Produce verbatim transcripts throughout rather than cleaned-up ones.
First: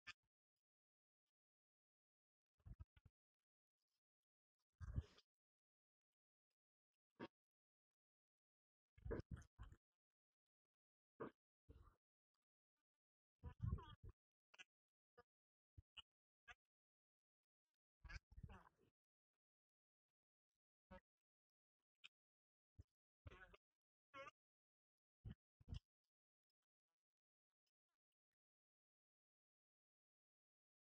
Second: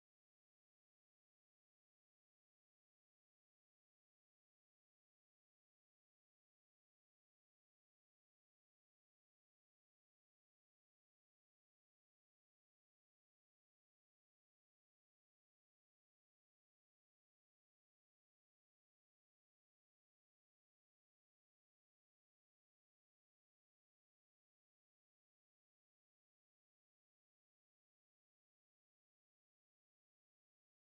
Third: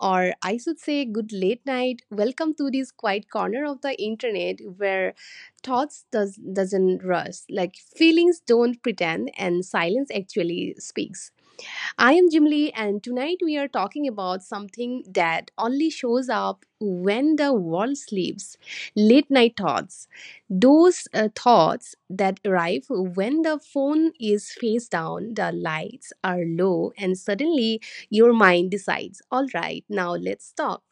or I should say good late night. Welcome to this quiet corner of the internet where thoughts does doesn't rush, like feelings don't pretend, and silence actually speaks. I am Jim Lee, and tonight we are talking about something that only shows up when the world sleeps late night thoughts. Those uh, thoughts that arrive when the phone is face down, the lights are low, and suddenly your mind decides, all right, now let's talk.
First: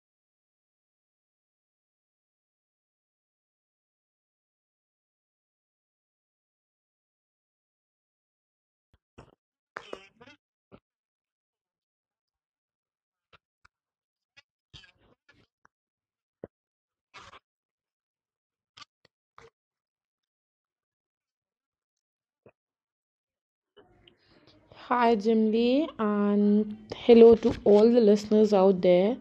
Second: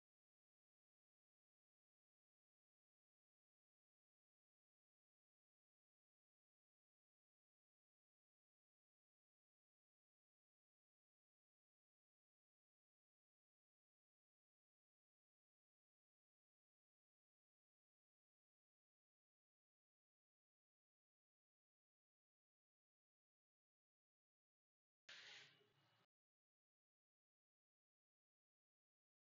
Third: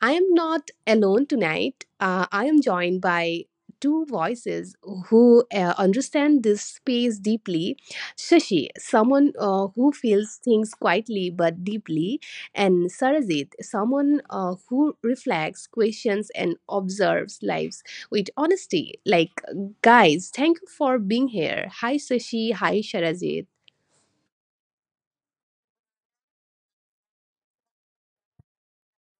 I am not alone tonight. Uh, I am joined by two voices who uh, understand this space deeply. Shashi, someone uh, who feels things quietly but deeply, and Sarajit, someone uh, who reflects, questions, and observes lives with honesty. Like, guys, thank you for being here. Hi, Shashi. Hi, Sarajit. Hi, Jimly, and hello to all the listeners out there.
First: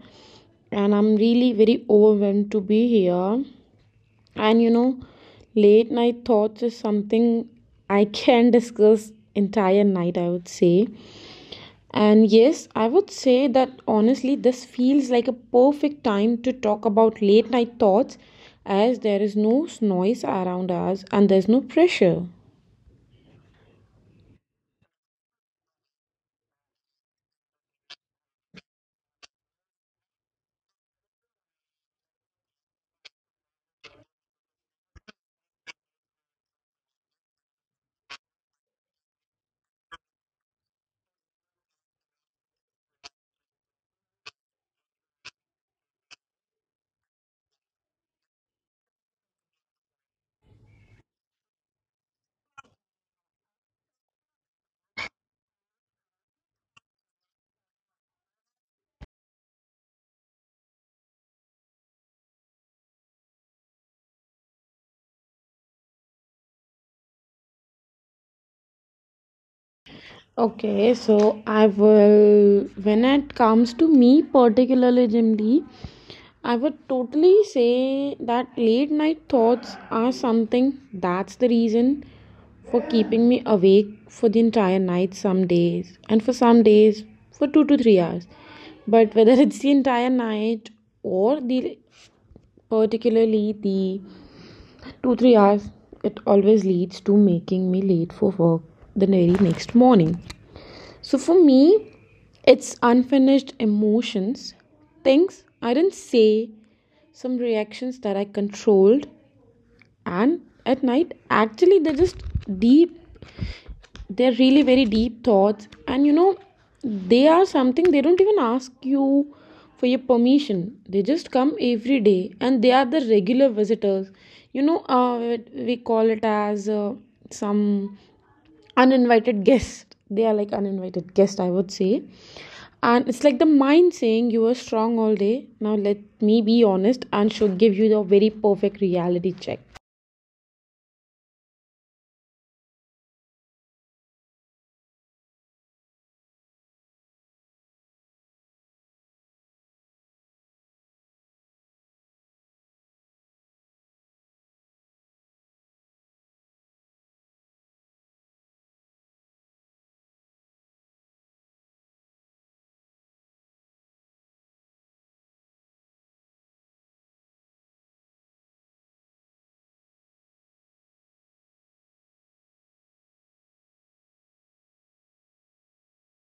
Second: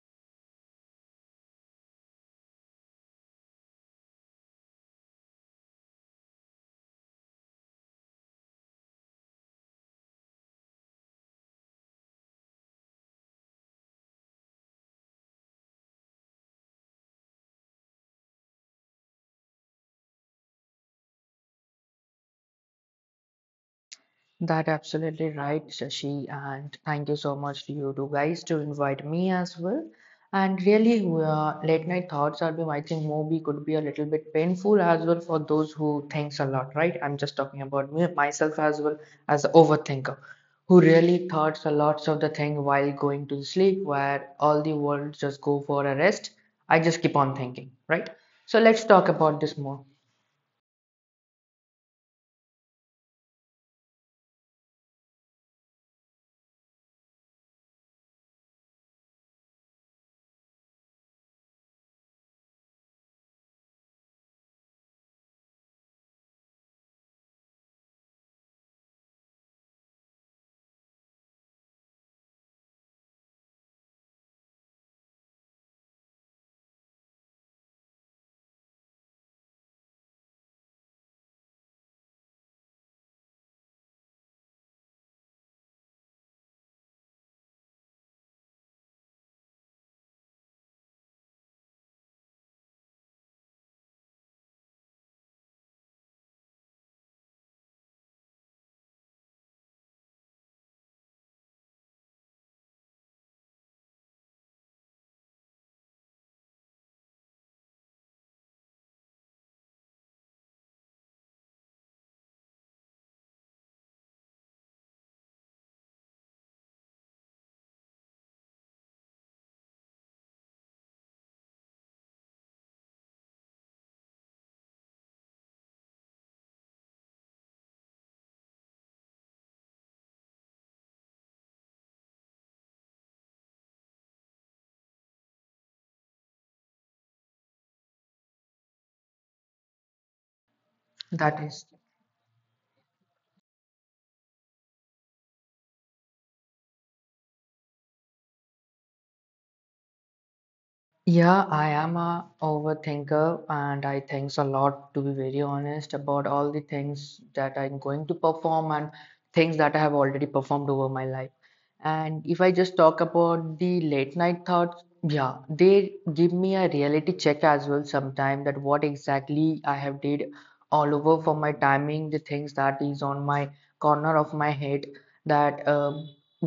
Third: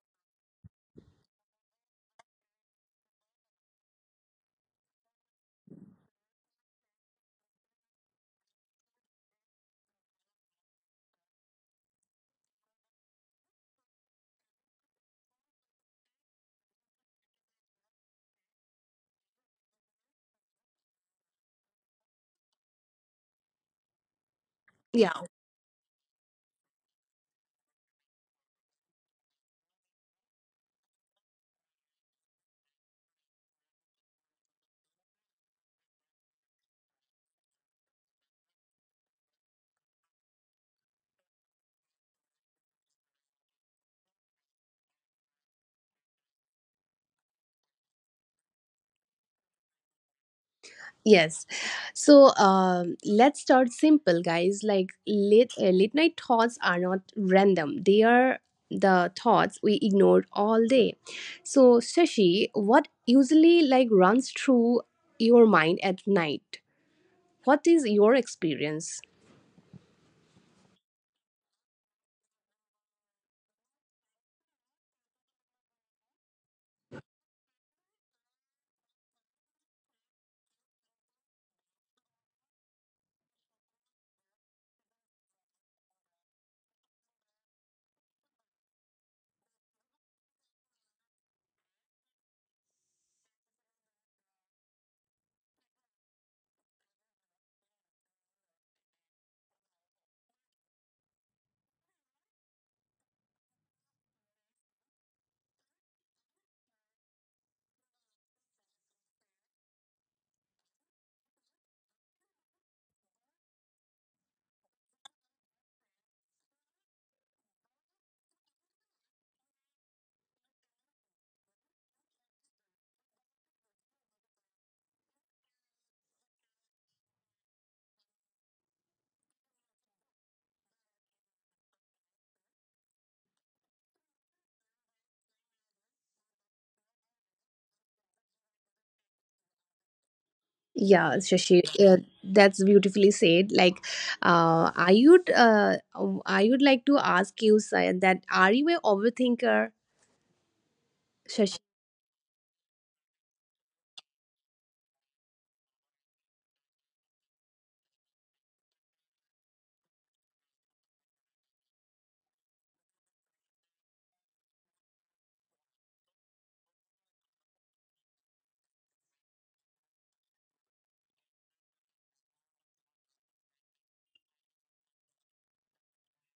And I'm really very overwhelmed to be here. And you know, late night thoughts is something I can discuss entire night, I would say. And yes, I would say that honestly, this feels like a perfect time to talk about late night thoughts as there is no noise around us and there's no pressure. That absolutely right, Shashi, and thank you so much to you two guys to invite me as well. And really, uh, late night thoughts are I think movie could be a little bit painful as well for those who thinks a lot, right? I'm just talking about me myself as well as an overthinker who really thoughts a lot of the thing while going to sleep, where all the world just go for a rest. I just keep on thinking, right? So let's talk about this more. Yes. So um, let's start simple, guys. Like late, uh, late night thoughts are not random, they are the thoughts we ignored all day. So, Shashi, what usually like runs through your mind at night? What is your experience? Okay, so I will, when it comes to me particularly, Jim D, I would totally say that late night thoughts are something that's the reason for keeping me awake for the entire night some days, and for some days for two to three hours. But whether it's the entire night or the particularly the two three hours, it always leads to making me late for work the very next morning. So for me, it's unfinished emotions, things I didn't say, some reactions that I controlled, and at night, actually, they're just deep, they're really very deep thoughts. And you know, they are something, they don't even ask you for your permission. They just come every day, and they are the regular visitors. You know, uh, we call it as uh, some uninvited guest. They are like uninvited guest, I would say. And it's like the mind saying you were strong all day, now let me be honest and should give you the very perfect reality check. Yeah, That Shashi, is. uh, that's beautifully said. Like, uh, I would, uh, I would like to ask you Sai, that are you a overthinker? Yeah, I am a overthinker and I thinks a lot to be very honest about all the things that I'm going to perform and things that I have already performed over my life. And if I just talk about the late night thoughts, yeah, they give me a reality check as well sometime that what exactly I have did all over for my timing, the things that is on my corner of my head that um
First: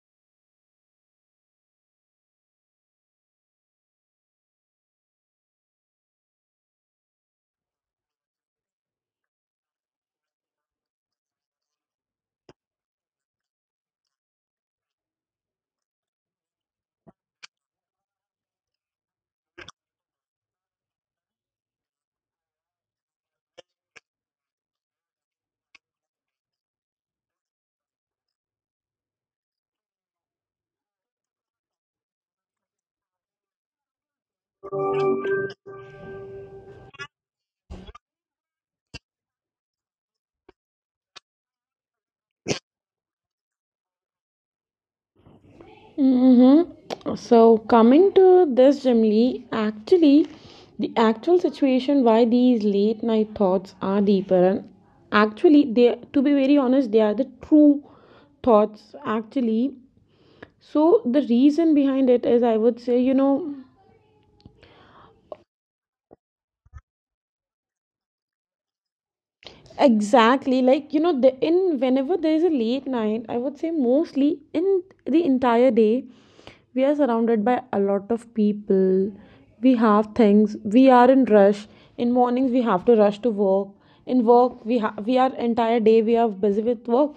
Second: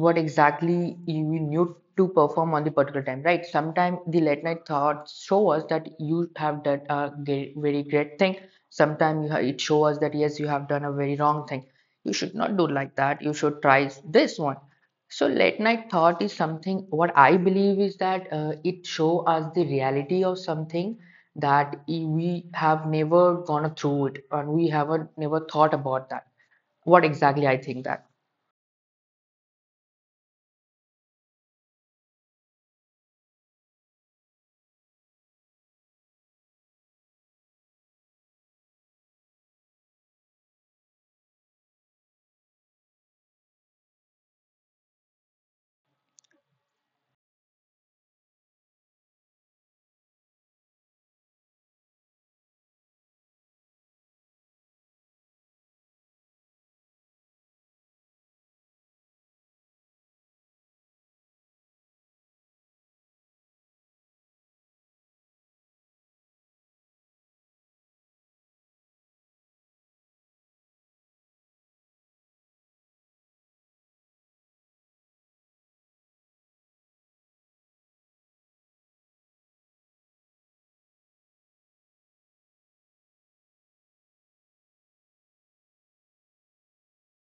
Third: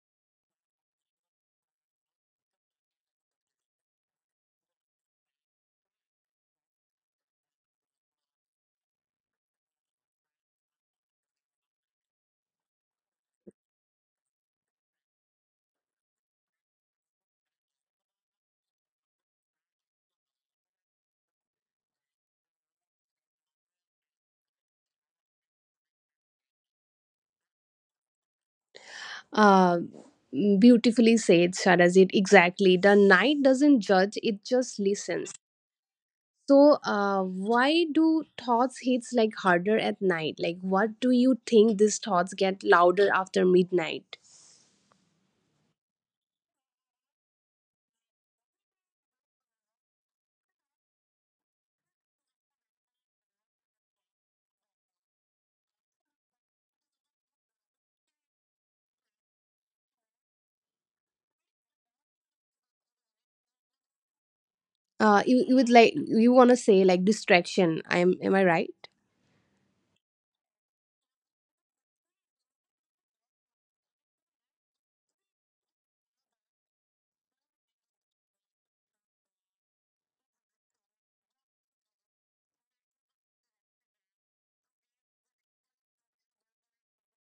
what exactly you need to perform on the particular time, right? Sometimes the late night thoughts show us that you have done a ge- very great thing. Sometimes it shows us that yes, you have done a very wrong thing. You should not do like that. You should try this one. So late night thought is something. What I believe is that uh, it show us the reality of something that i- we have never gone through it and we haven't never thought about that. What exactly I think that. Uh, Beautifully said, Sharajit. Exactly. The night doesn't judge, it just listens. So, uh, why do thoughts hits like harder at night? Like, what do you think these thoughts get louder after midnight? Mm-hmm. So coming to this, Jimli, actually, the actual situation why these late night thoughts are deeper, and actually, they, to be very honest, they are the true thoughts actually. So the reason behind it is, I would say, you know, Uh, you, you would like you want to say like distraction. I am am I right? exactly, like you know, the in whenever there is a late night, I would say mostly in the entire day, we are surrounded by a lot of people. We have things. We are in rush. In mornings, we have to rush to work. In work, we ha- we are entire day we are busy with work,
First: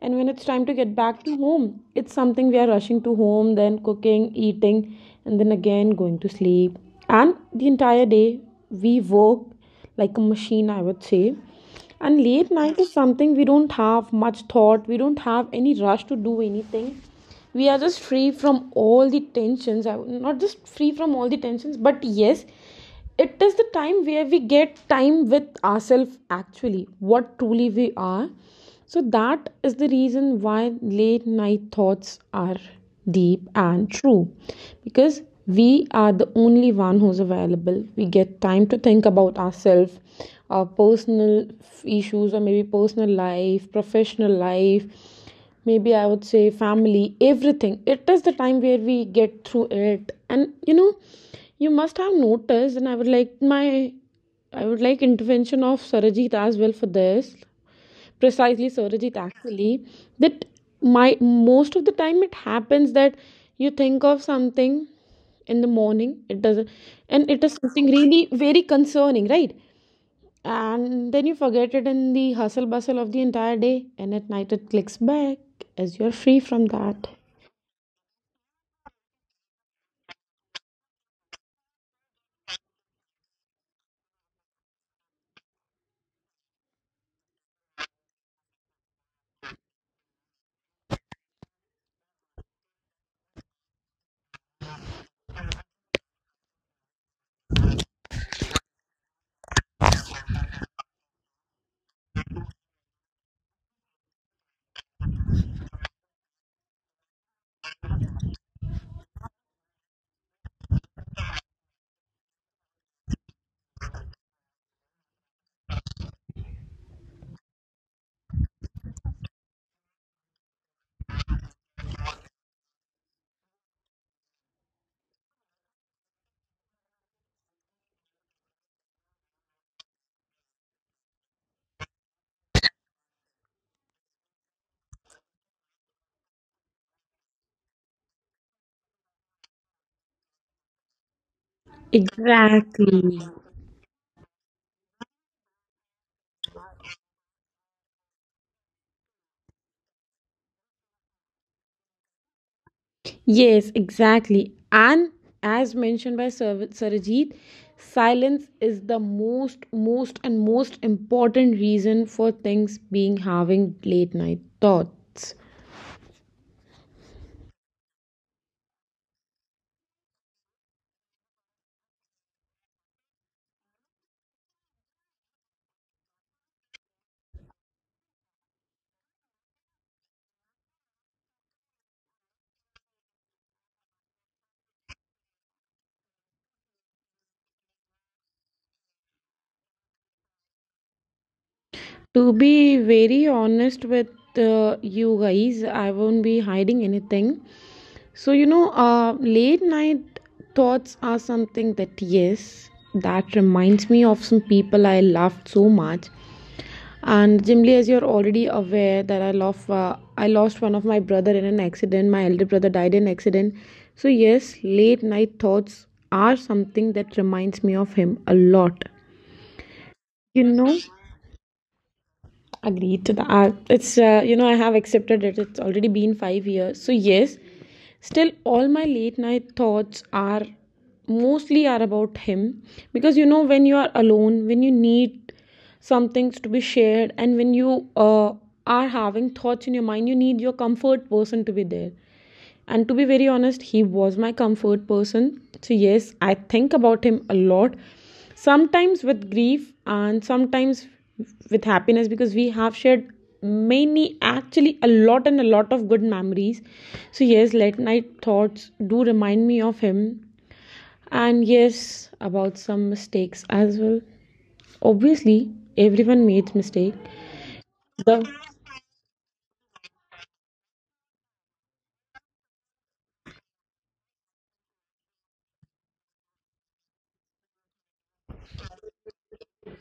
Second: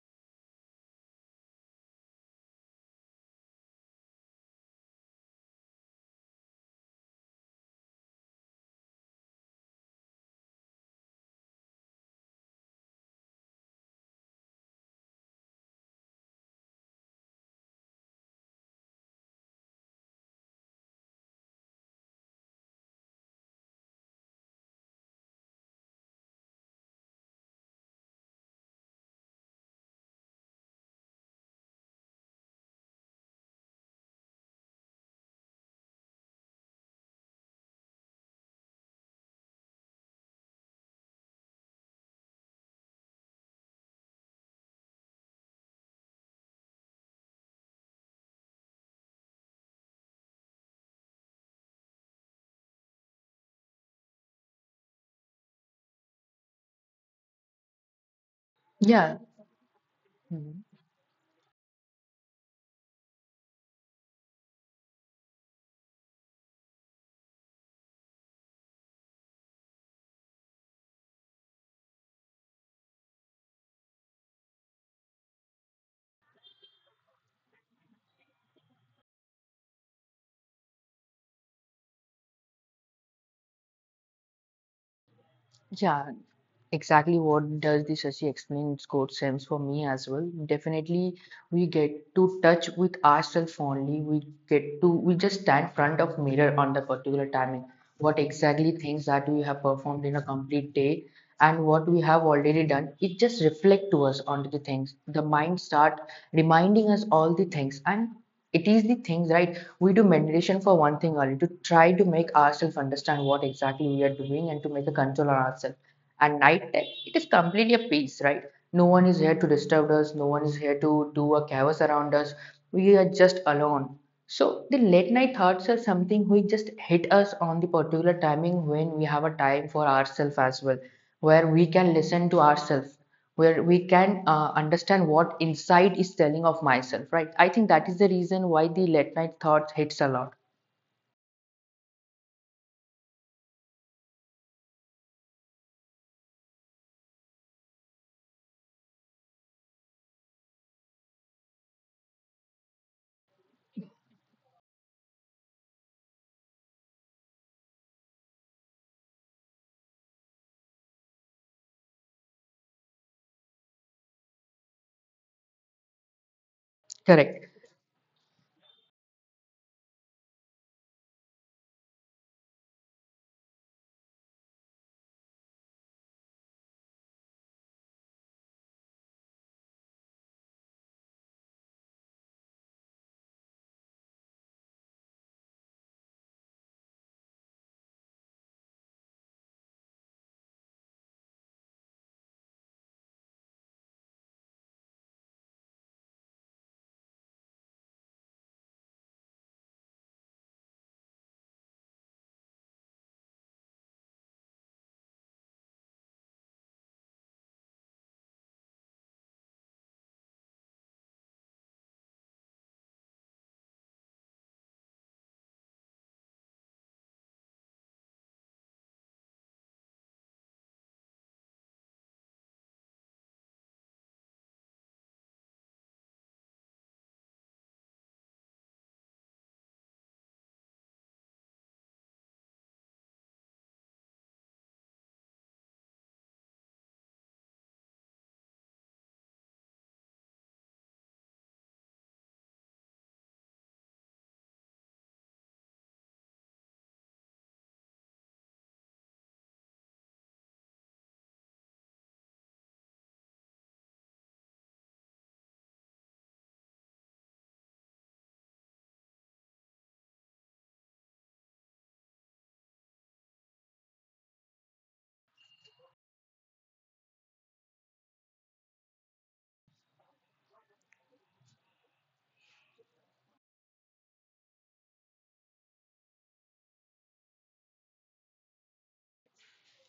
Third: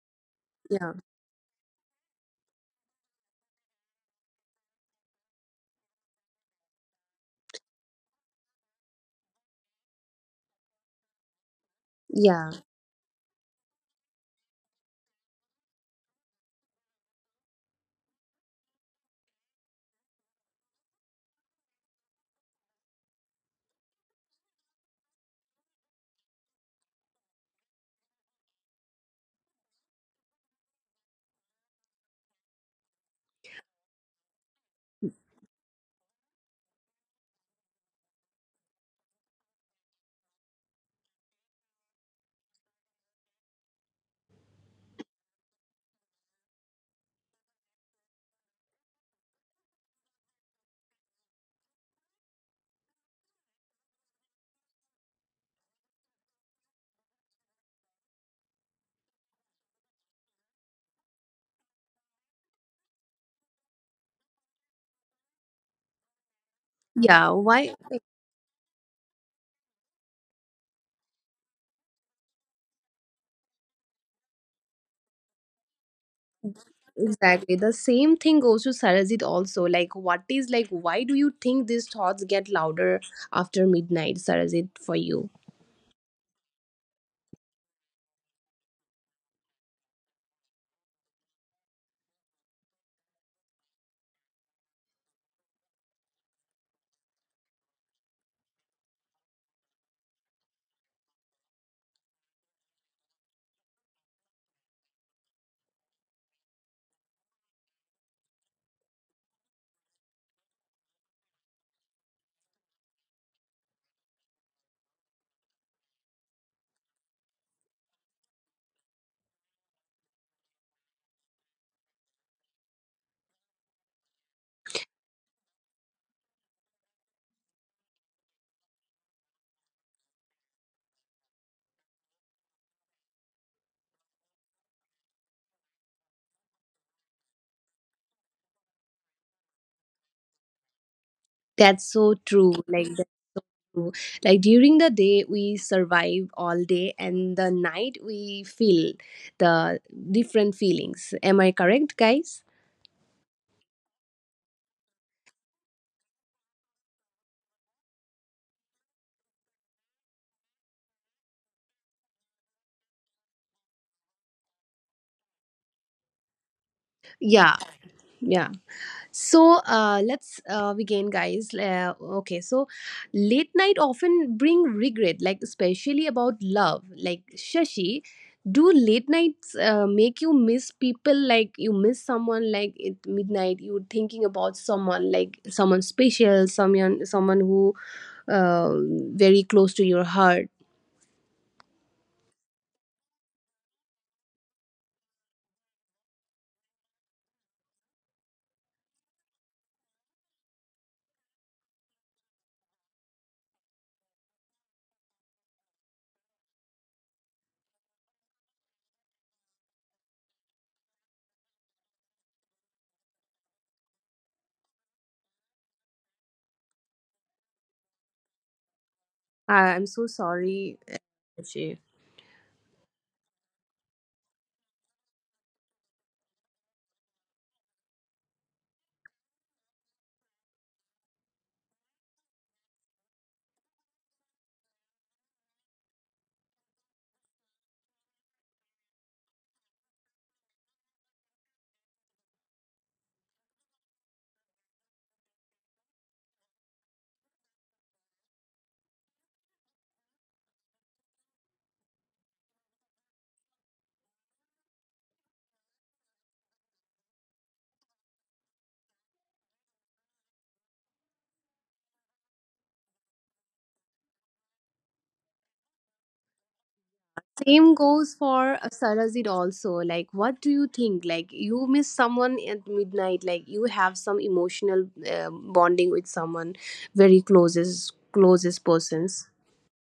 and when it's time to Yeah, get back to home, it's something we are rushing to home, then cooking, eating, and then again going to sleep. And the entire day we work like a machine, I would say, and late yeah, night is something we don't have much thought, we don't have any rush to do anything. We are just free from all the tensions I- not just free from all the tensions, but yes, it is the time where we get time with ourselves, actually what truly we are. So that is the reason why late night thoughts are deep and true, because we are the only one who's available. We get time to think about ourselves, our personal issues, or maybe personal life, professional life, maybe I would say family, everything. It is the time where we get through it. And you know, you must have noticed, and I would like my, I would like intervention of Sarajit as well for this, precisely Yeah. Surajit actually, Mhm. that my most of the time it happens that you think of something in the morning it doesn't, yeah. and it is Why something really very concerning, right? And then you forget it in the hustle bustle of the entire day, and at night it clicks back as you're free from that. exactly. The same thing goes to Sarajit also. Like, what is like, why do you think these thoughts get louder after midnight, Sarajit, for you? Yeah, exactly what does the Shashi explain got sense for me as well. Definitely we get to touch with ourselves only. We get to we just stand front of mirror on the particular timing. What exactly things that we have performed in a complete day and what we have already done, it just reflect to us on the things. The mind start reminding us all the things, and it is the things right, we do meditation for one thing only to try to make ourselves understand what exactly we are doing and to make a control on ourselves. And night time, it is completely a peace, right? No one is here to disturb us, no one is here to do a chaos around us. We are just alone. So the late night thoughts are something which just hit us on the particular timing when we have a time for ourselves as well, where we can listen to ourselves, where we can uh, understand what inside is telling of myself, right? I think that is the reason why the late night thoughts hits a lot. That's so true. Like, Exactly. that's true. Like during the day we survive all day, and the night we feel the different feelings. Am I correct, guys? Yes, exactly. And as mentioned by Sar- Sarojit, silence is the most, most, and most important reason for things being having late night thoughts. Correct. Yeah, yeah. So uh, let's uh, begin, guys. Uh, okay, so late night often bring regret, like especially about love. Like Shashi, do late nights uh, make you miss people? Like you miss someone, like at midnight, you're thinking about someone, like someone special, someone someone who uh, very close to your heart. To be very honest with uh, you guys, I won't be hiding anything. So, you know, uh, late night thoughts are something that, yes, that reminds me of some people I loved so much. And generally, as you're already aware, that I lost, uh, I lost one of my brother in an accident. My elder brother died in an accident. So yes, late night thoughts are something that reminds me of him a lot. I, I'm so You sorry, know. Shashi. Agreed to that. It's, uh, you know, I have accepted it. It's already been five years. So, yes, still all my late night thoughts are mostly are about him, because you know when you are alone, when you need some things to be shared, and when you uh, are having thoughts in your mind, you need your comfort person to be there. And to be very honest, he was my comfort person. So, yes, I think about him a lot, sometimes with grief and sometimes with happiness, because we have shared many, actually, a lot and a lot of good memories. So, yes, late night thoughts do remind me of him. And yes, about some mistakes as well. Obviously, everyone makes mistake. Same goes The. for uh, Sarajit also. Like, what do you think? Like, you miss someone at midnight. Like, you have some emotional uh, bonding with someone very closest closest persons.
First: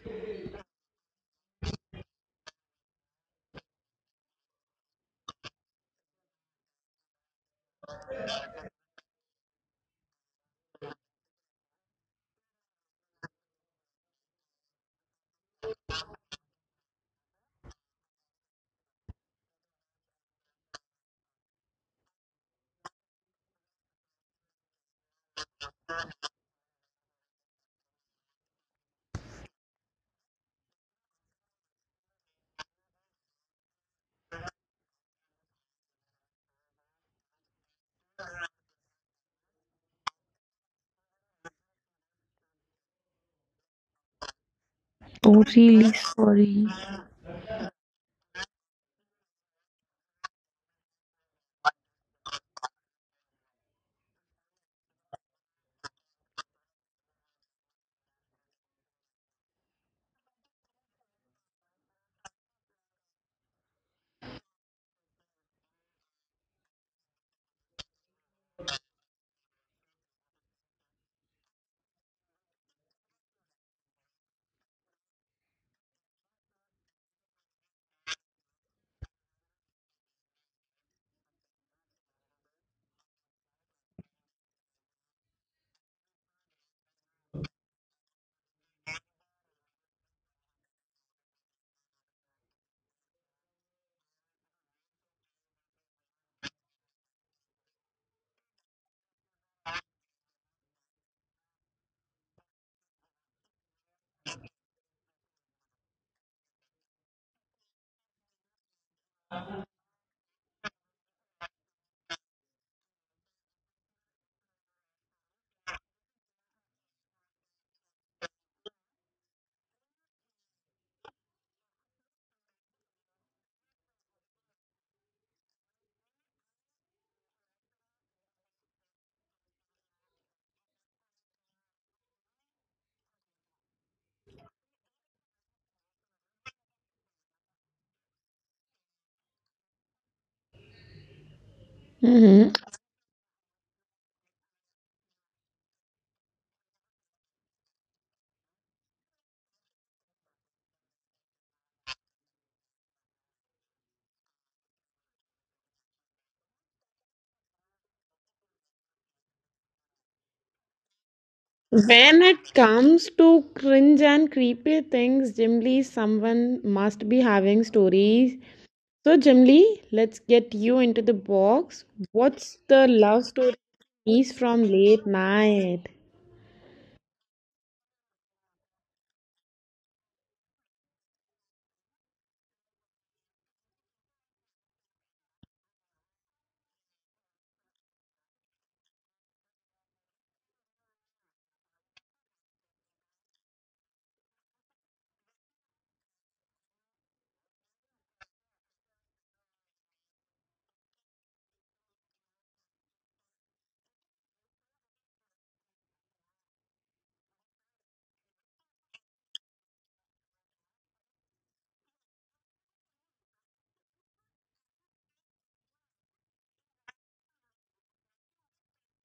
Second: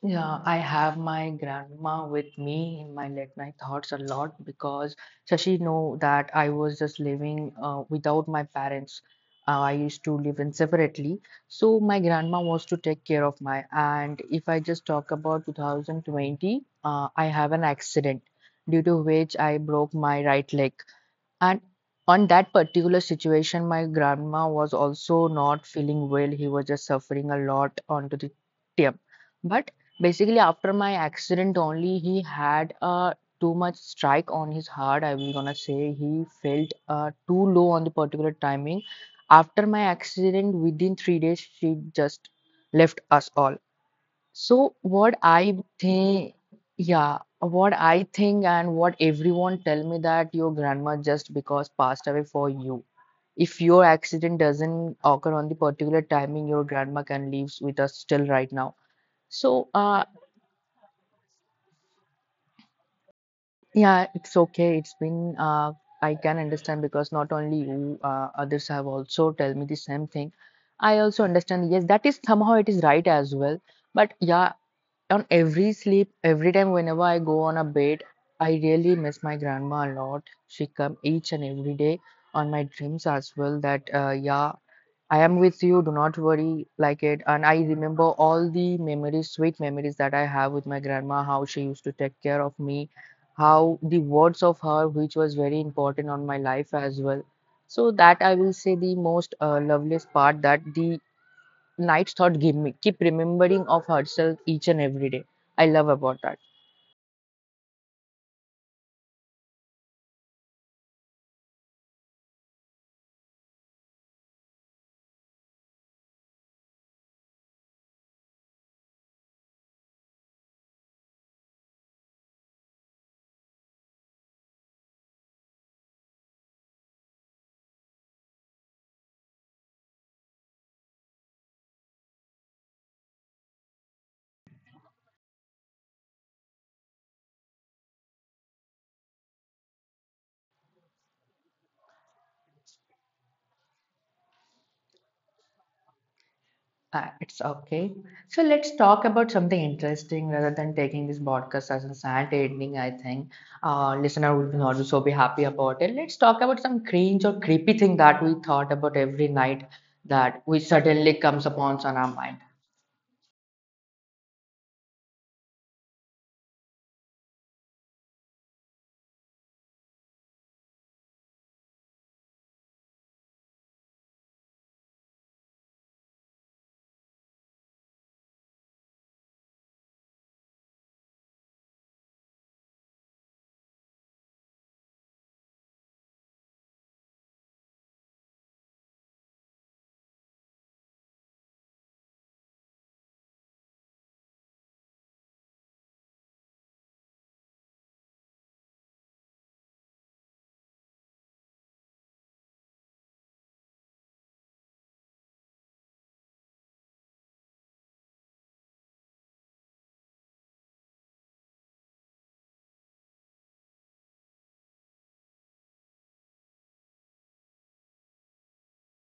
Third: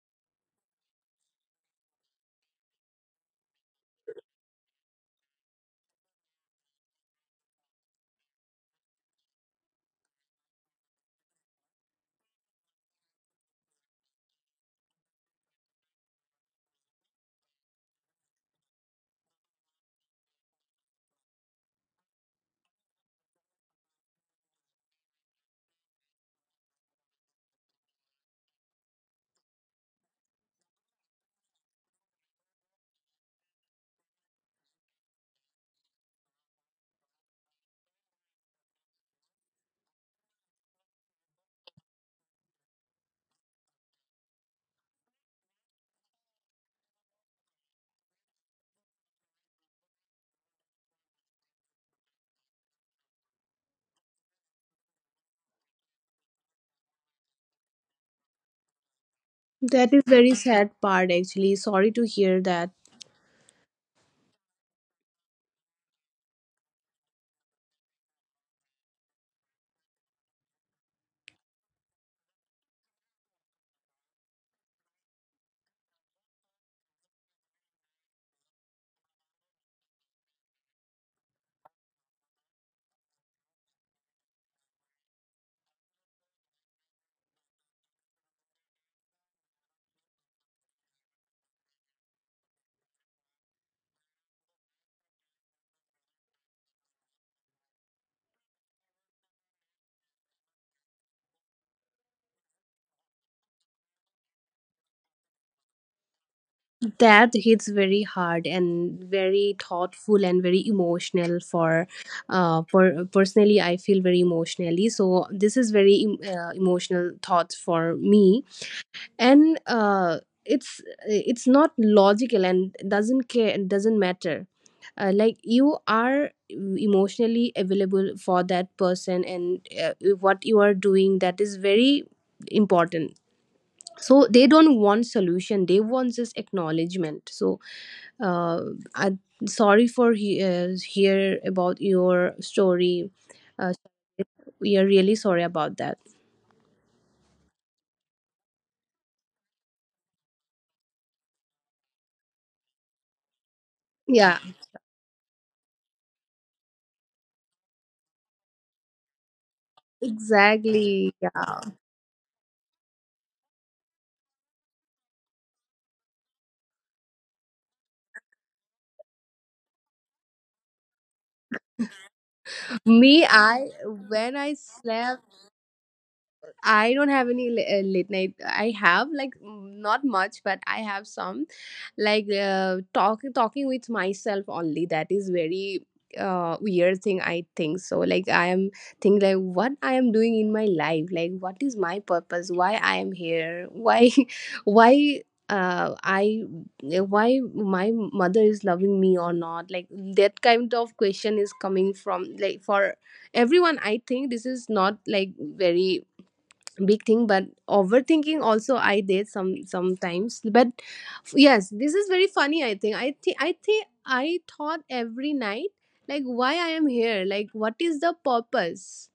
Yeah, I have my grandma with me in my late night thoughts a lot because so she know that I was just living uh, without my parents. Uh, I used to live in separately, so my grandma was to take care of my. And if I just talk about two thousand twenty, uh, I have an accident due to which I broke my right leg. And on that particular situation, my grandma was also not feeling well. He was just suffering a lot onto the tip. But basically, after my accident only, he had a too much strike on his heart. I was gonna say he felt uh, too low on the particular timing. After my accident, within three days, she just left us all. So what Oh, I really think, sorry. yeah, what I think and what everyone tell me that your grandma just because passed away for you. If your accident doesn't occur on the particular timing, your grandma can live with us still right now. So That is uh very sad part actually. Sorry to hear that. yeah, it's okay. It's been uh I can understand because not only you, uh, others have also tell me the same thing. I also understand, yes, that is somehow it is right as well. But yeah, on every sleep every time whenever I go on a bed, I really miss my grandma a lot. She come each and every day on my dreams as well that uh, yeah, I am with you, do not worry like it. And I remember all the memories, sweet memories that I have with my grandma, how she used to take care of me, how the words of her which was very important on my life as well. So that I will say the most uh, loveliest part, that the night thought give me keep remembering of herself each and every day. I love about that. That hits very hard and very thoughtful and very emotional for uh for personally I feel very emotionally. So this is very em- uh, emotional thoughts for me and uh, it's it's not logical and doesn't care and doesn't matter, uh, like you are emotionally available for that person, and uh, what you are doing, that is very important. So they don't want solution, they want just acknowledgement. So uh, I'm sorry for he- uh, hear about your Hmm. story. uh, we are really sorry about that. Uh, it's okay. So let's talk about something interesting rather than taking this podcast as a sad ending. I think uh, listener Yeah, would not so be happy about it. Let's talk about some cringe or creepy thing that we thought about every night that we exactly, suddenly comes yeah. upon on our When mind. it comes to cringe and creepy things, generally someone must be having stories. So, generally, let's get you into the box. What's the Me, love story I when is I from late slept, night? I don't have any la- uh, late night. I have like mm, not much, but I have some like uh, talking talking with myself only. That is very uh, weird thing I think. So like I am think like what I am doing in my life, like what is my purpose, why I am here, why why uh I why my mother is loving me or not. Like that kind of question is coming from like for everyone. I think this is not like very big thing, but overthinking also I did some sometimes. But f- yes, this is very funny. I think i think i think I thought every night, like why I am here, like what is the purpose,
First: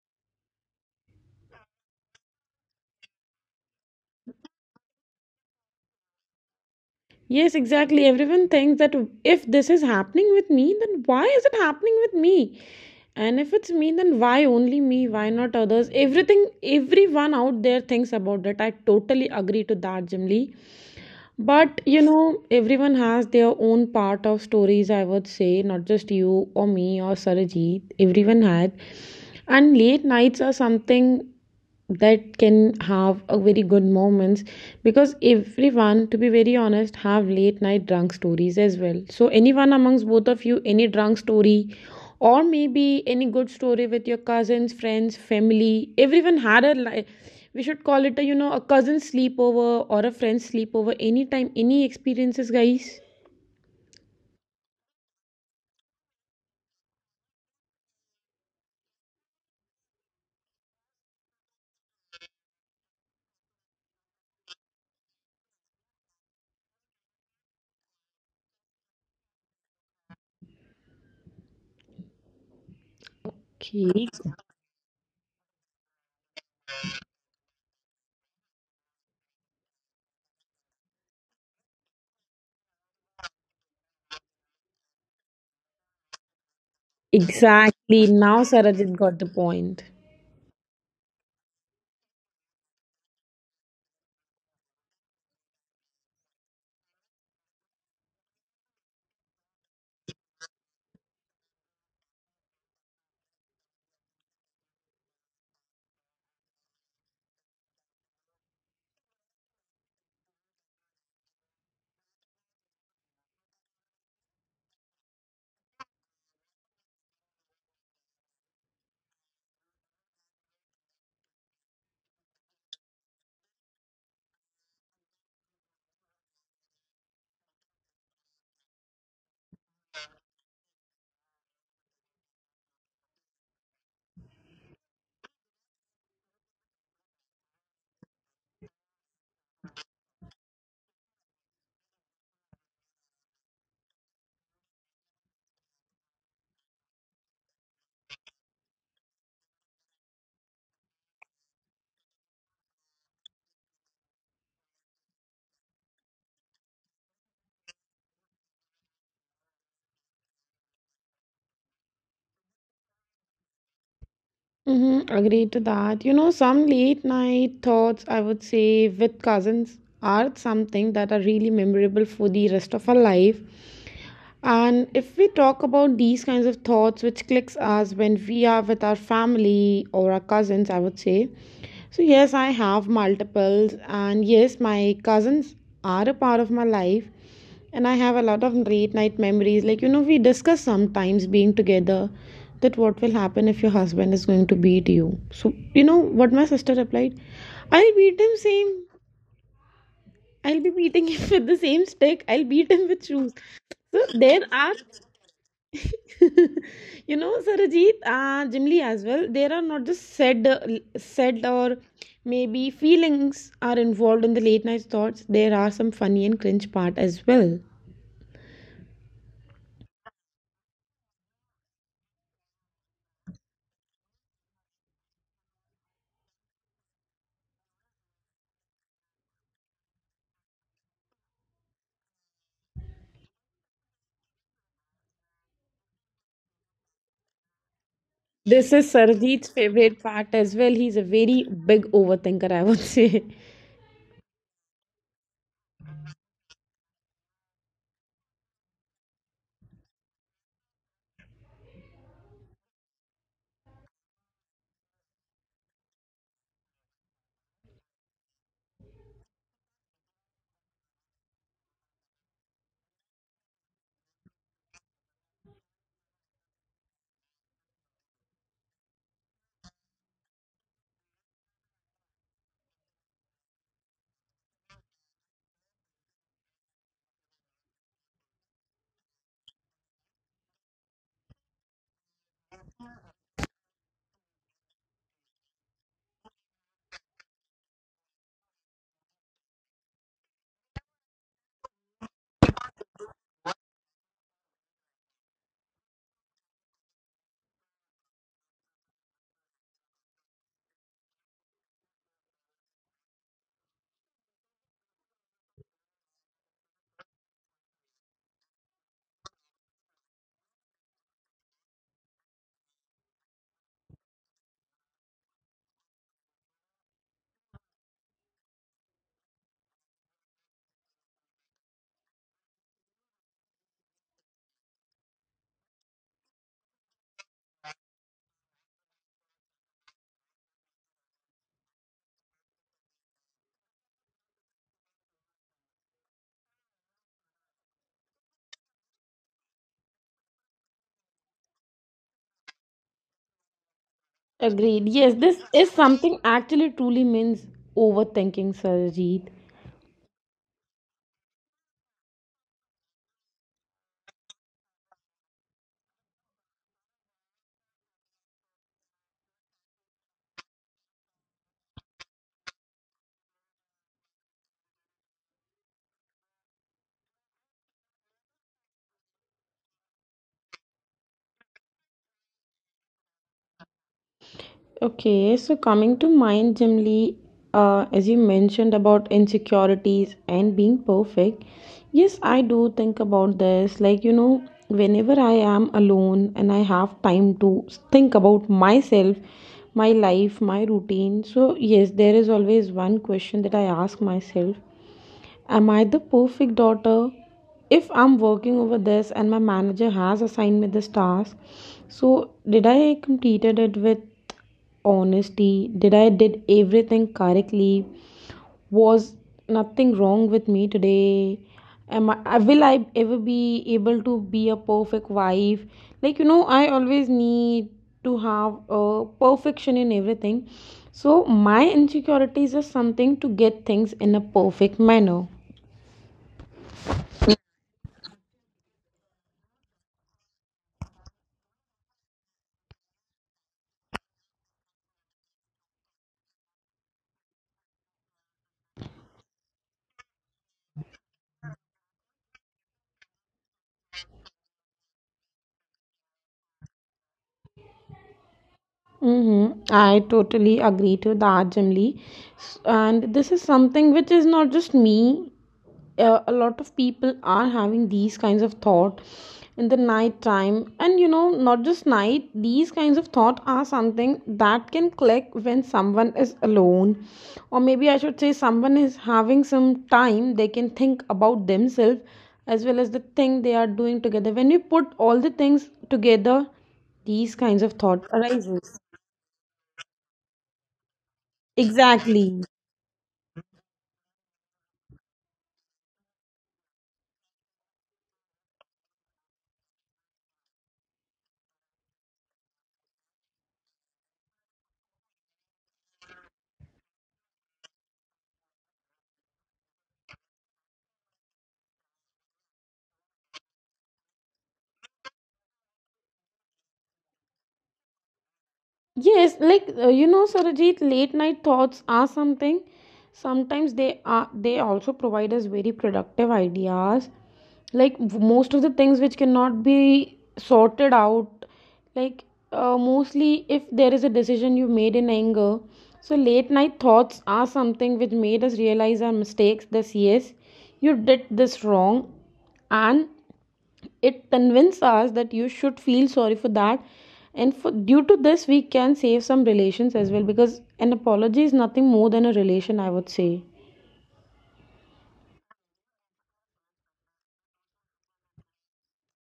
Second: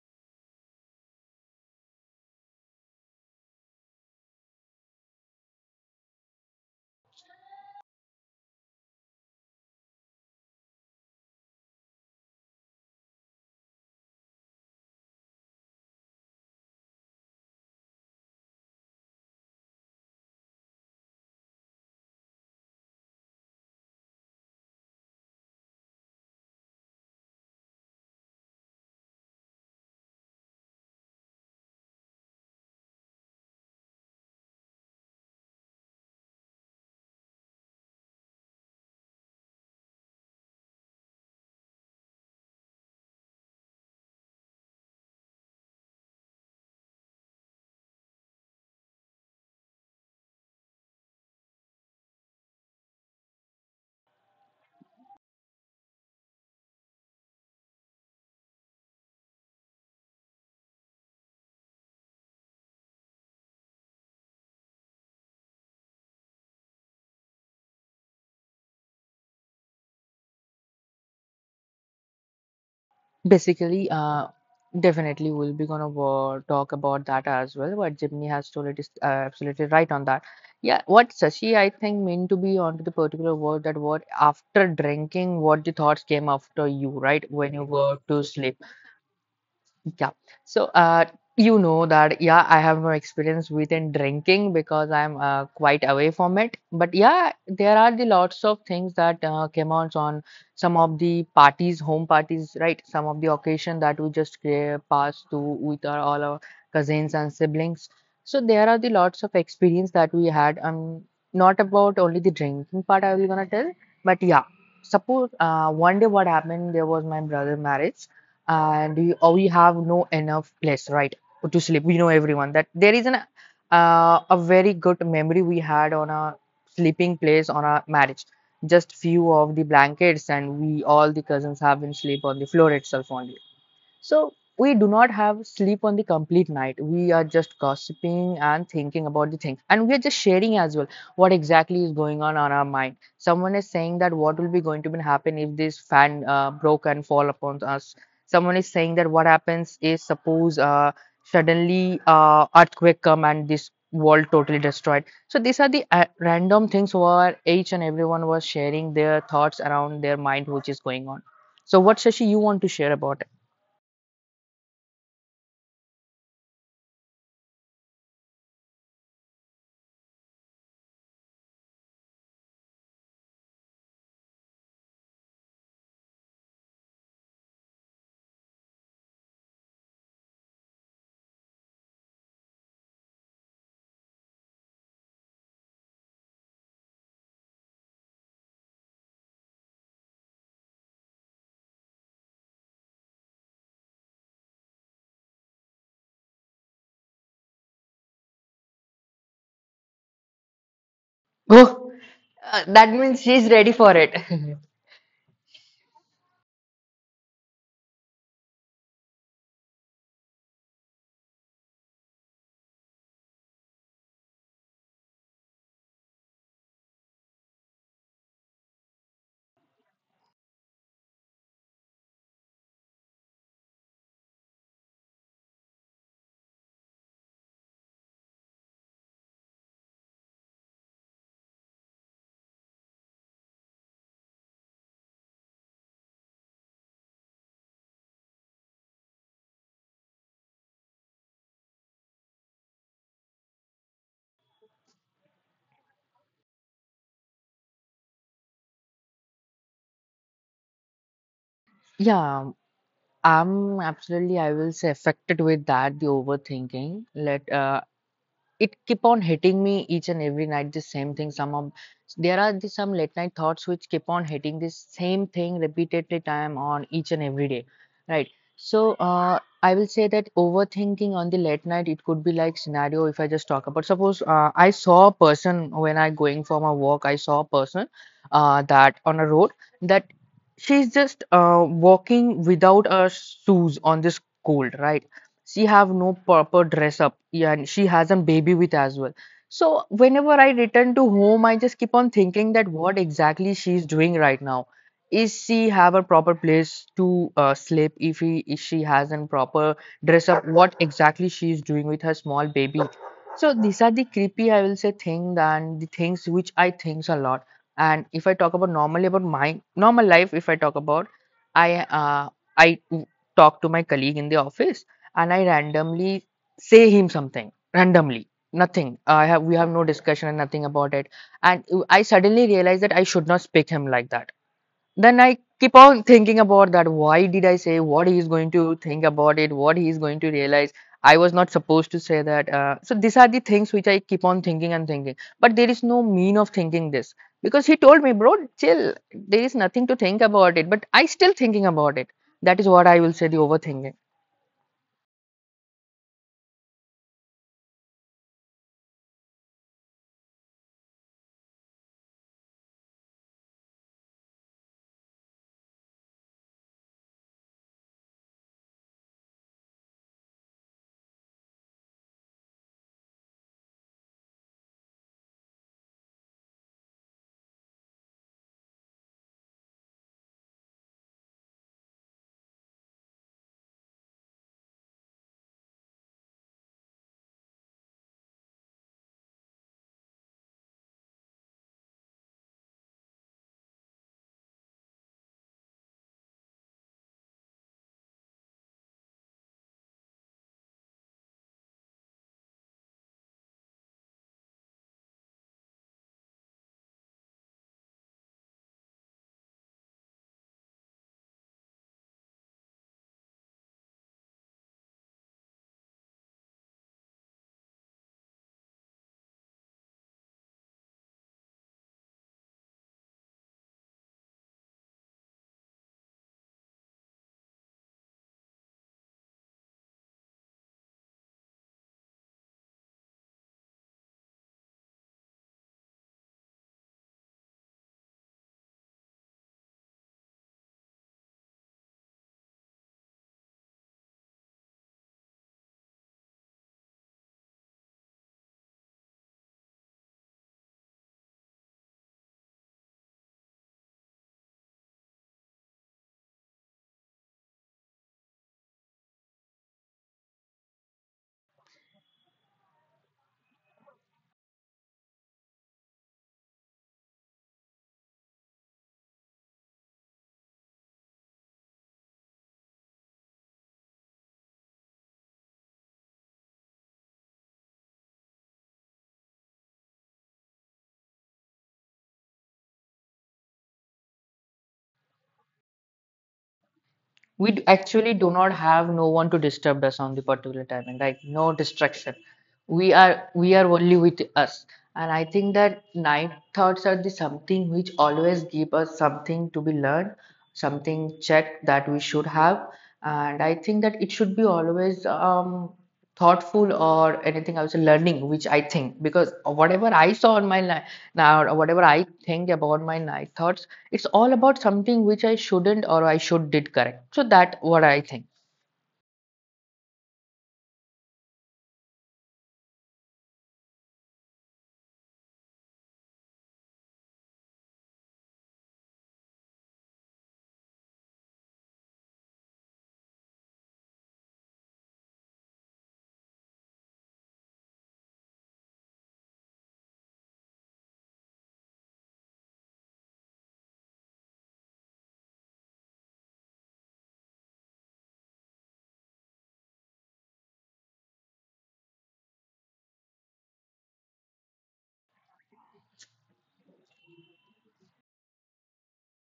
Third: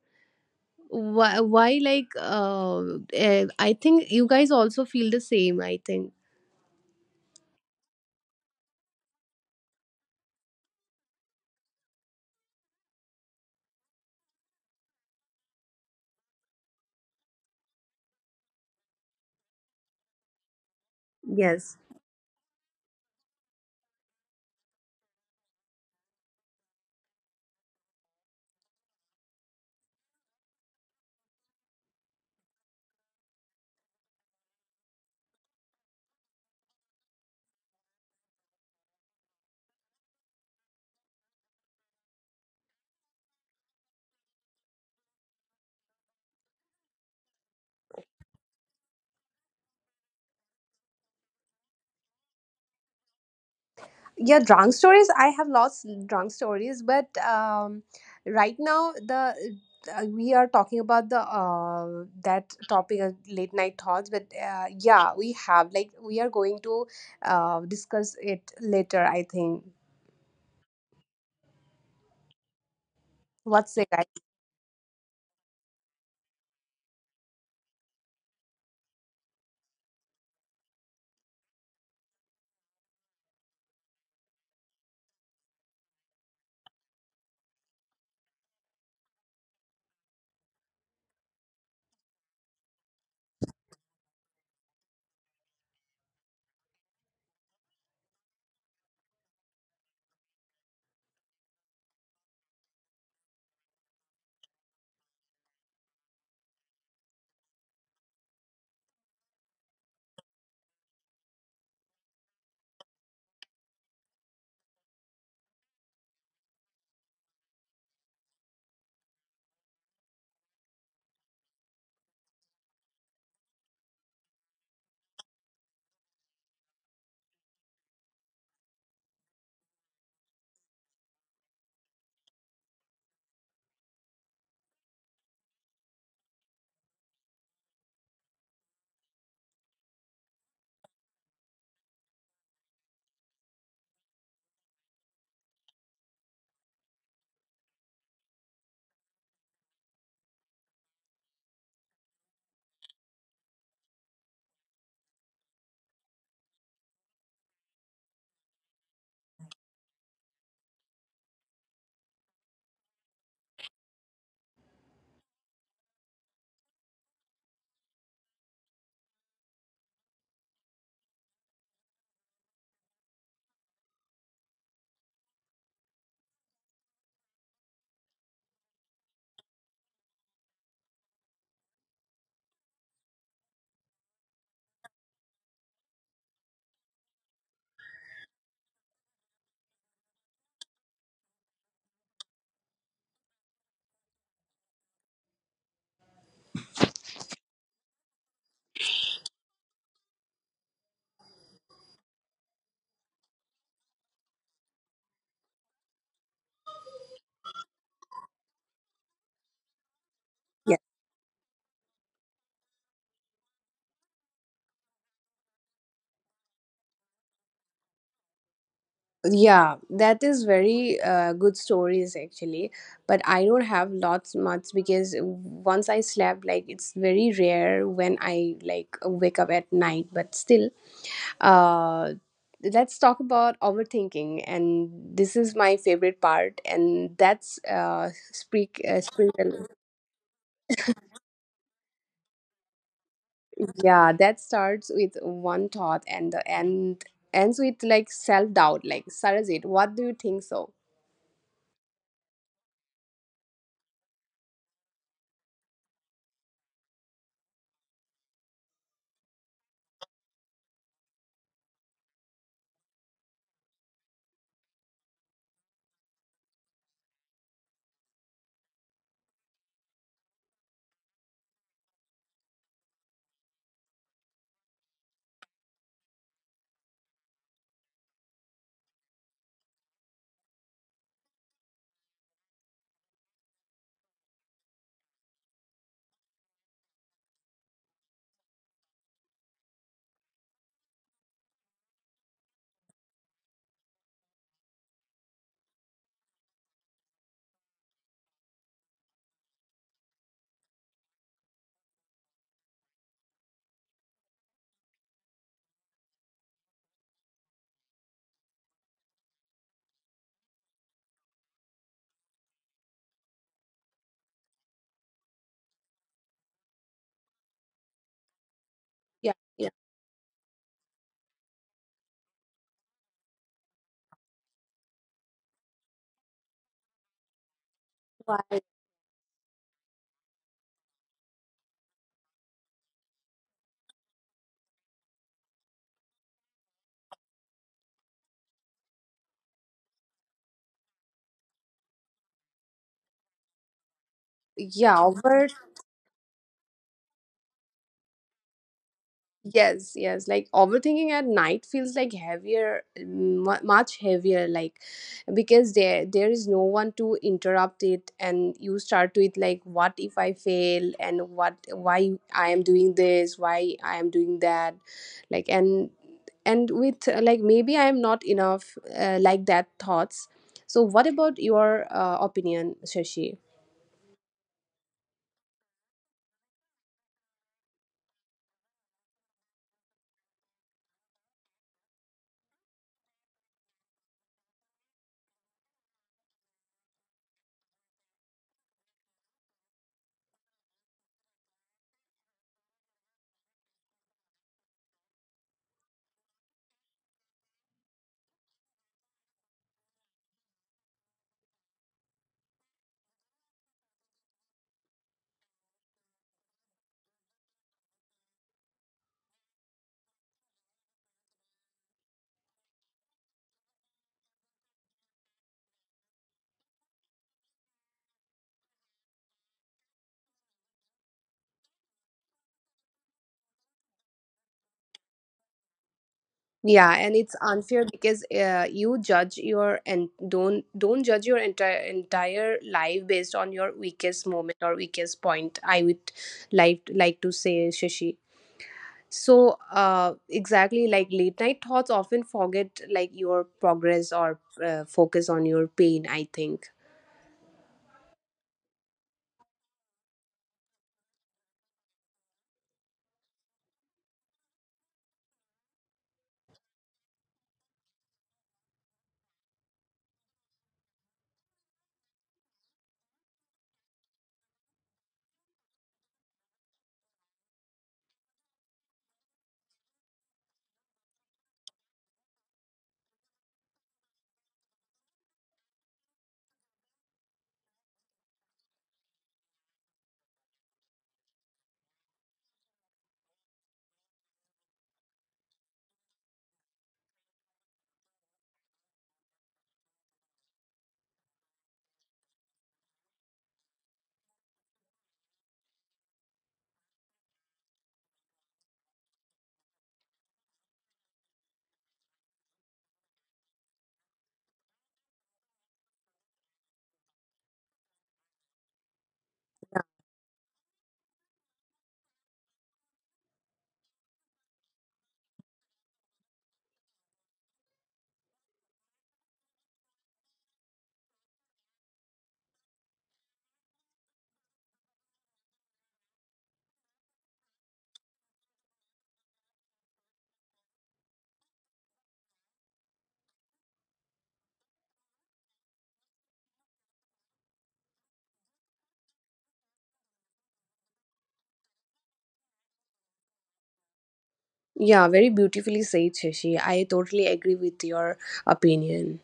why, why like uh, eh, I think you guys also feel the same, I think. Yes, exactly. Everyone thinks that if this is happening with me, then why is it happening with me? And if it's me, then why only me? Why not others? Everything, everyone out there thinks about that. I totally agree to that, Jimly. Yes, But you know, everyone has their own part of stories, I would say, not just you or me or Sarajit. Everyone had. And late nights are something that can have a very good moments, because everyone, to be very honest, have late night drunk stories as well. So anyone amongst both of you, any drunk story, or maybe any good story with your cousins, friends, family? Everyone had a life. We should call it a, you know, a cousin sleepover or a friend sleepover. Anytime, any experiences, guys? yeah, drunk stories, I have lots drunk stories, but um, right now the, uh, we are talking about the uh, that topic of late night thoughts. But uh, yeah, we have like we are going to uh, discuss it later, I think. What's it Basically, like? Okay. uh, definitely we'll be gonna wa- talk about that as well. What Jimmy has told it is uh, absolutely right on that. Yeah, what Sashi I think meant to be onto the particular word that what after drinking, what the thoughts came after you, right? When you go Exactly, to now sleep. Sarajit got the point. Yeah. So, uh, you know that, yeah, I have no experience within drinking because I'm uh, quite away from it. But yeah, there are the lots of things that uh, came out on some of the parties, home parties, right? Some of the occasion that we just uh, pass to with our, all our cousins and siblings. So there are the lots of experience that we had. Um, not about only the drinking part I will gonna tell, but yeah, suppose uh, one day what happened, there was my brother marriage and we, or we have no enough place right to sleep, we know everyone that there is an uh, a very good memory we had on a sleeping place on a marriage, just few of the blankets and we all the cousins have been sleep on the floor itself only. So we do not have sleep on the complete night. We are just gossiping and thinking about the thing. And we are just sharing as well what exactly is going on on our mind. Someone is saying that what will be going to be happen if this fan uh, broke and fall upon us. Someone is saying that what happens is suppose uh, suddenly uh, earthquake come and this world totally destroyed. So these are the uh, random things where each and everyone was sharing their thoughts around their mind which is going on. So what Shashi you want to share about? Mm-hmm. Agree to that. You know, some late night thoughts, I would say, with cousins are something that are really memorable for the rest of our life. And if we talk about these kinds of thoughts which clicks us when we are with our family or our cousins, I would say. So yes, I have multiples, and yes, my cousins are a part of my life, and I have a lot of late night memories. Like, you know, we discuss sometimes being together that what will happen if your husband is going to beat you. So, you know what my sister replied? I'll beat him same. I'll be beating him with the same Oh, stick. I'll uh, beat that him with means shoes. she's ready for So it. there are, you know, Sarajit, uh, Jimli as well. There are not just said, uh, Yeah, said, or maybe feelings are involved in the late night thoughts. There are some funny and cringe part as well. yeah, that is very uh, good stories actually. But I don't have lots much, because once I slept, like it's very rare when I like wake up at night, but still. Uh, let's talk about overthinking, and this is my favorite part, and that's uh, This speak is uh, Sarjeet's sprinkle. favorite part as well. He's a very big overthinker, I would say. Yeah, that starts with one thought and the end ends with like self doubt. Like Sarajit, what do you think? So Yeah, I'm absolutely, I will say affected with that, the overthinking. Let uh, it keep on hitting me each and every night the same thing, some of there are the, some late night thoughts which keep on hitting this same thing repeatedly time on each and every day, right? So uh, I will say that overthinking on the late night it could be like scenario. If I just talk about suppose uh, I saw a person when I going for my walk, I saw a person uh, that on a road that she's just uh, walking without her shoes on this cold, right? She have no proper dress up, yeah, and she has a baby with as well. So whenever I return to home, I just keep on thinking that what exactly she's doing right now. Is she have a proper place to uh, sleep? If, he, if she has a proper dress up, what exactly she is doing with her small baby? So these are the creepy I will say thing, and the things which I thinks a lot. And if I talk about normally about my normal life, if I talk about i uh, I talk to my colleague in the office and I randomly say him something randomly. Nothing. I yeah, have we have yeah. no discussion and nothing about it. And I suddenly realize that I should not speak him like that. Then I keep on thinking about that. Why did I say, what he is going Why? to think about it? What he is going to realize? I was not supposed to say that. Uh, so these are the things which I keep on thinking and thinking. But there is no mean of thinking this because he told me, bro, chill. There is nothing to think about it. But I still thinking about it. That is what I will say. The overthinking. Agreed. Yeah, Yes, this over is something actually truly means overthinking, Sarjeet. yes, yes. Like overthinking at night feels like heavier, mm, mu much heavier. Like because there there is no one to interrupt it, and you start with like, what if I fail, and what why I am doing this, why I am doing that, like and and with uh, like maybe I am not enough, uh, like that thoughts. So what about your uh, opinion, Shashi? Okay, so coming to mind, Jimli, uh, as you mentioned about insecurities and being perfect, yes, I do think about this. Like, you know, whenever I am alone and I have time to think about myself, my life, my routine, so yes, there is always one question that I ask myself. Am I the perfect daughter? If I'm working over this and my manager has assigned me this task, so did I completed it with honesty? Did I did everything correctly? Was nothing wrong with me today? Am I, will I ever be able to be a perfect wife? Like you know, I always need to have a perfection in everything. So my insecurities are something to get things in a perfect manner. Yeah, and it's unfair because uh, you judge your and don't don't judge your entire entire life based on your weakest moment or weakest point, I would like like to say, Shashi. So uh, exactly, like late night thoughts often forget like your progress or uh, focus on your pain, I think. Mm-hmm. I totally agree to that, Jimly. S- And this is something which is not just me. Uh, a lot of people are having these kinds of thought in the night time. And you know, not just night, these kinds of thought are something that can click when someone is alone. Or maybe I should say someone is having some time, they can think about themselves as well as the thing they are doing together. When we put all the things together, these we d- kinds of thought actually do not arises. have no one to disturb us on the particular timing, like no distraction. Exactly. We are we are only with us. And I think that night thoughts are the something which always give us something to be learned, something checked that we should have. And I think that it should be always um thoughtful or anything I was learning which I think, because whatever I saw on my night now or whatever I think about my night thoughts, it's all about something which I shouldn't or I should did correct. So that what I think. Yes, like uh, you know, Sarajit, late night thoughts are something. Sometimes they are, they also provide us very productive ideas. Like w- most of the things which cannot be sorted out, like uh, mostly if there is a decision you made in anger. So late night thoughts are something which made us realize our mistakes. This, yes, you did this wrong, and it convinces us that you should feel sorry for that. And for, due to this, we can save some relations as well, because an apology is nothing more than a relation, I would say. Yeah, very beautifully said, Shashi. I totally agree with your opinion.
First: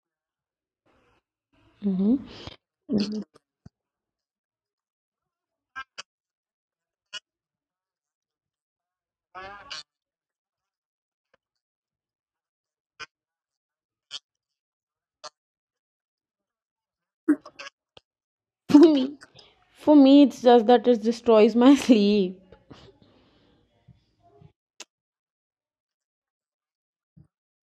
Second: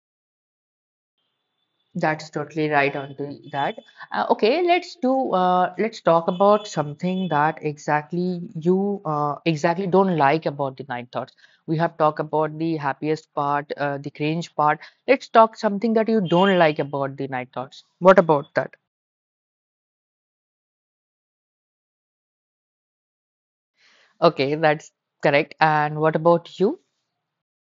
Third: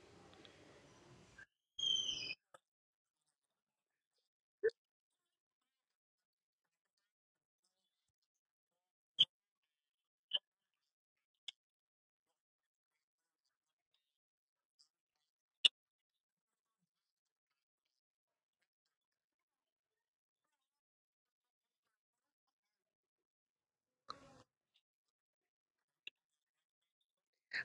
Hmm. That's totally right onto that. Uh, okay, let's do. Uh, let's talk about something that exactly you uh, exactly don't like about the night thoughts. We have talked about the happiest part, uh, the cringe part. Let's talk something that you don't like about the night thoughts. What about that? For me, it's just that it destroys my sleep. Okay, that's correct. And what about you?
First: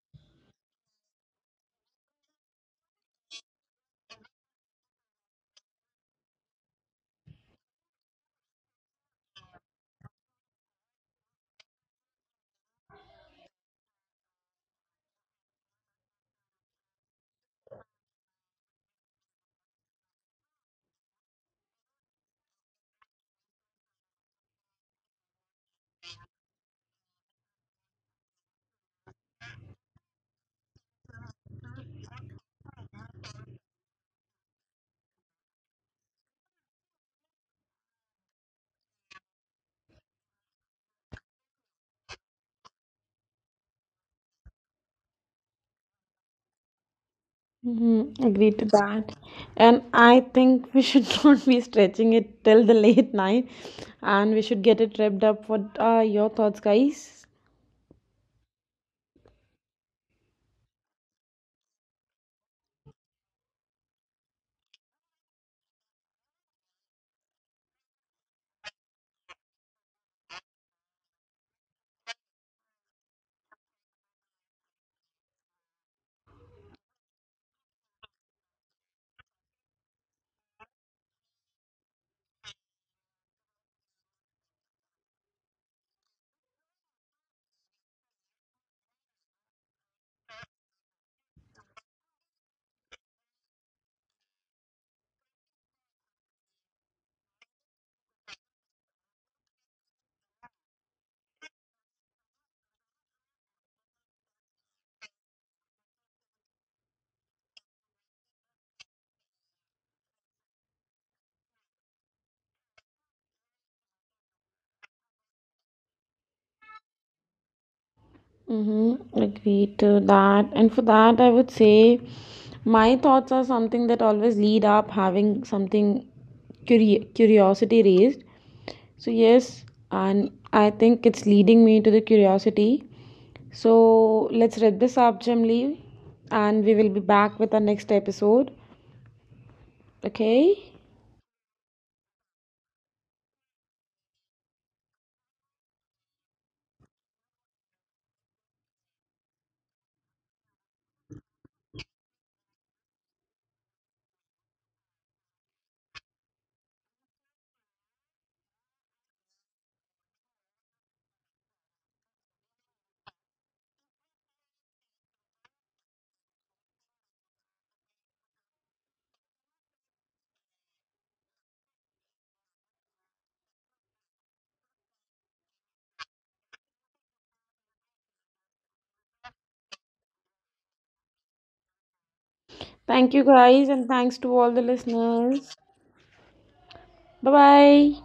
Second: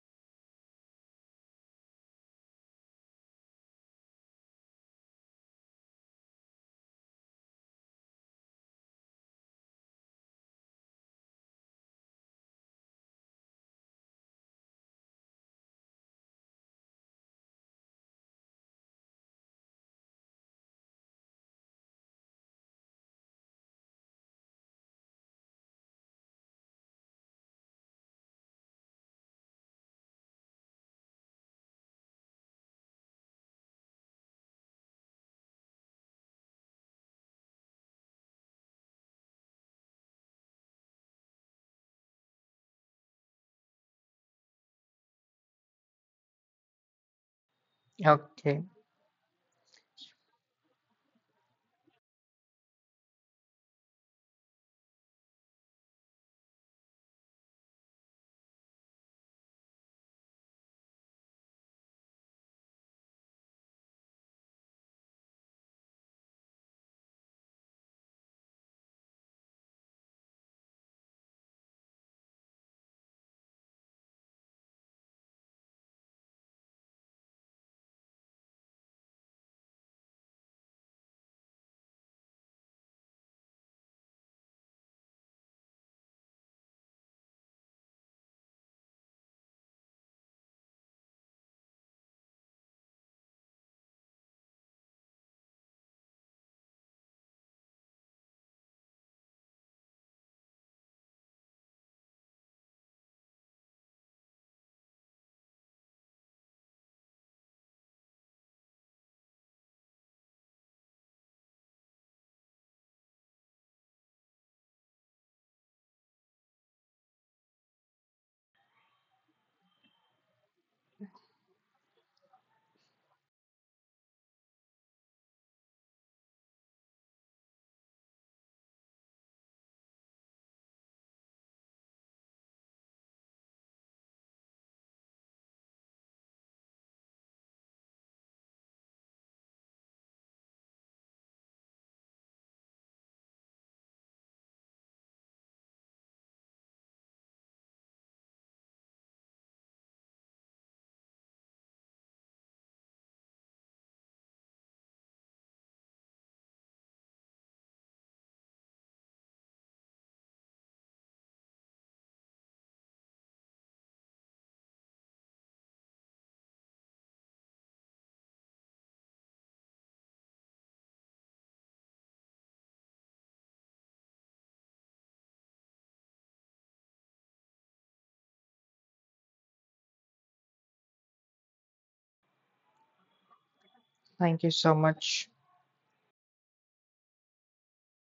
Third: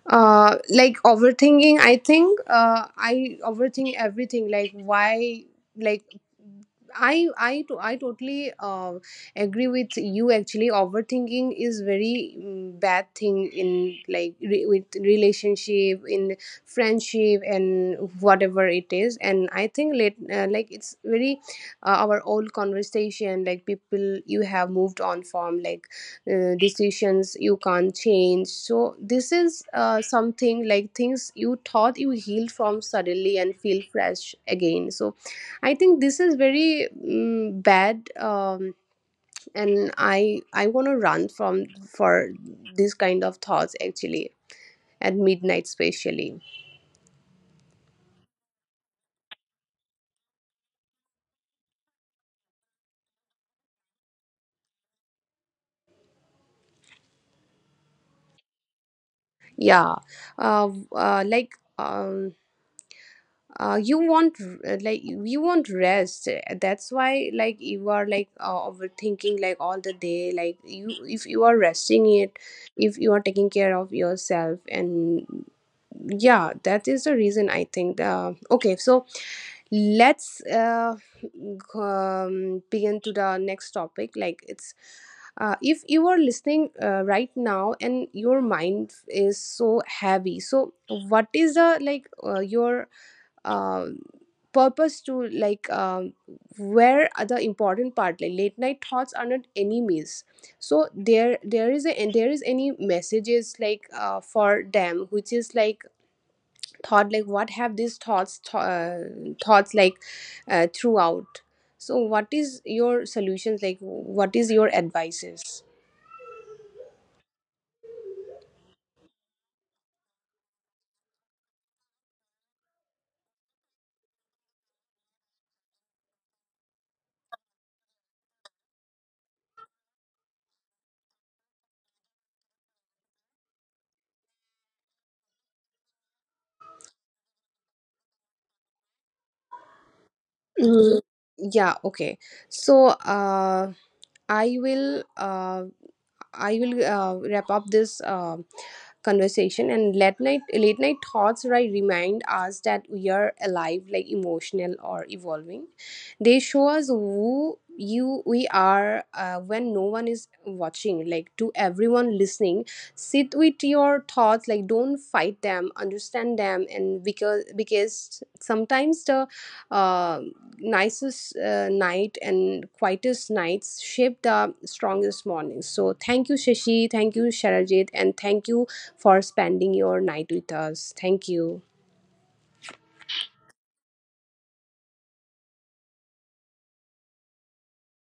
uh Like overthinking, I think uh i overthink everything, like why, like i i to i totally uh, agree with you. Actually overthinking is very mm, bad thing in like re- with relationship, in friendship and whatever it is. And I think let uh, like it's very uh, our old conversation, like people you have moved on from, like uh, decisions you can't change. So this is uh, something like things you thought you healed from suddenly and feel fresh again. So I think this is very mm bad. Um, and i i want to run from for this kind of thoughts actually, at midnight especially. Hmm, agree Okay, to that. And I think we should not be stretching it till the late night, and we should get it wrapped up. What are your thoughts, guys? Yeah, uh, uh, like Um. uh, you want r- like you want rest. That's why like you are like uh, overthinking like all the day, like you, if you are resting it, if you are taking care of yourself and yeah, that is the reason, I think. Uh, okay, so let's uh, um, begin to the next topic. Like it's uh, if you are listening uh, right now and your mind is so heavy, so what is the like uh, your um, purpose to like um, where are the important part. Like late night thoughts are not enemies. So there there is a and there is any messages like uh, for them, which is like thought, like what have these thoughts th- uh, thoughts like uh, throughout. So what is your solutions, like what is your advices? Mm-hmm, agree to that. And for that, I would say my thoughts are something that always lead up having something curi- curiosity raised. So, yes, and I think it's leading me to the curiosity. So, let's wrap this up, Jamli, and we will be back with our next episode. Okay? Mm, yeah, okay, so uh, i will uh, I will uh, wrap up this uh, conversation. And late night late night thoughts, right, remind us that we are alive, like emotional or evolving. They show us who you we are uh, when no one is watching. Like to everyone listening, sit with your thoughts, like don't fight them, understand them. And because because sometimes the uh, nicest uh, night and quietest nights shape the strongest mornings. So thank you Shashi, thank you Sharajit, and thank you for spending your night with us. Thank you. Thank you, guys, and thanks thank to you all the so much. listeners. Bye bye.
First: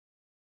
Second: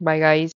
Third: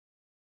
Bye, guys.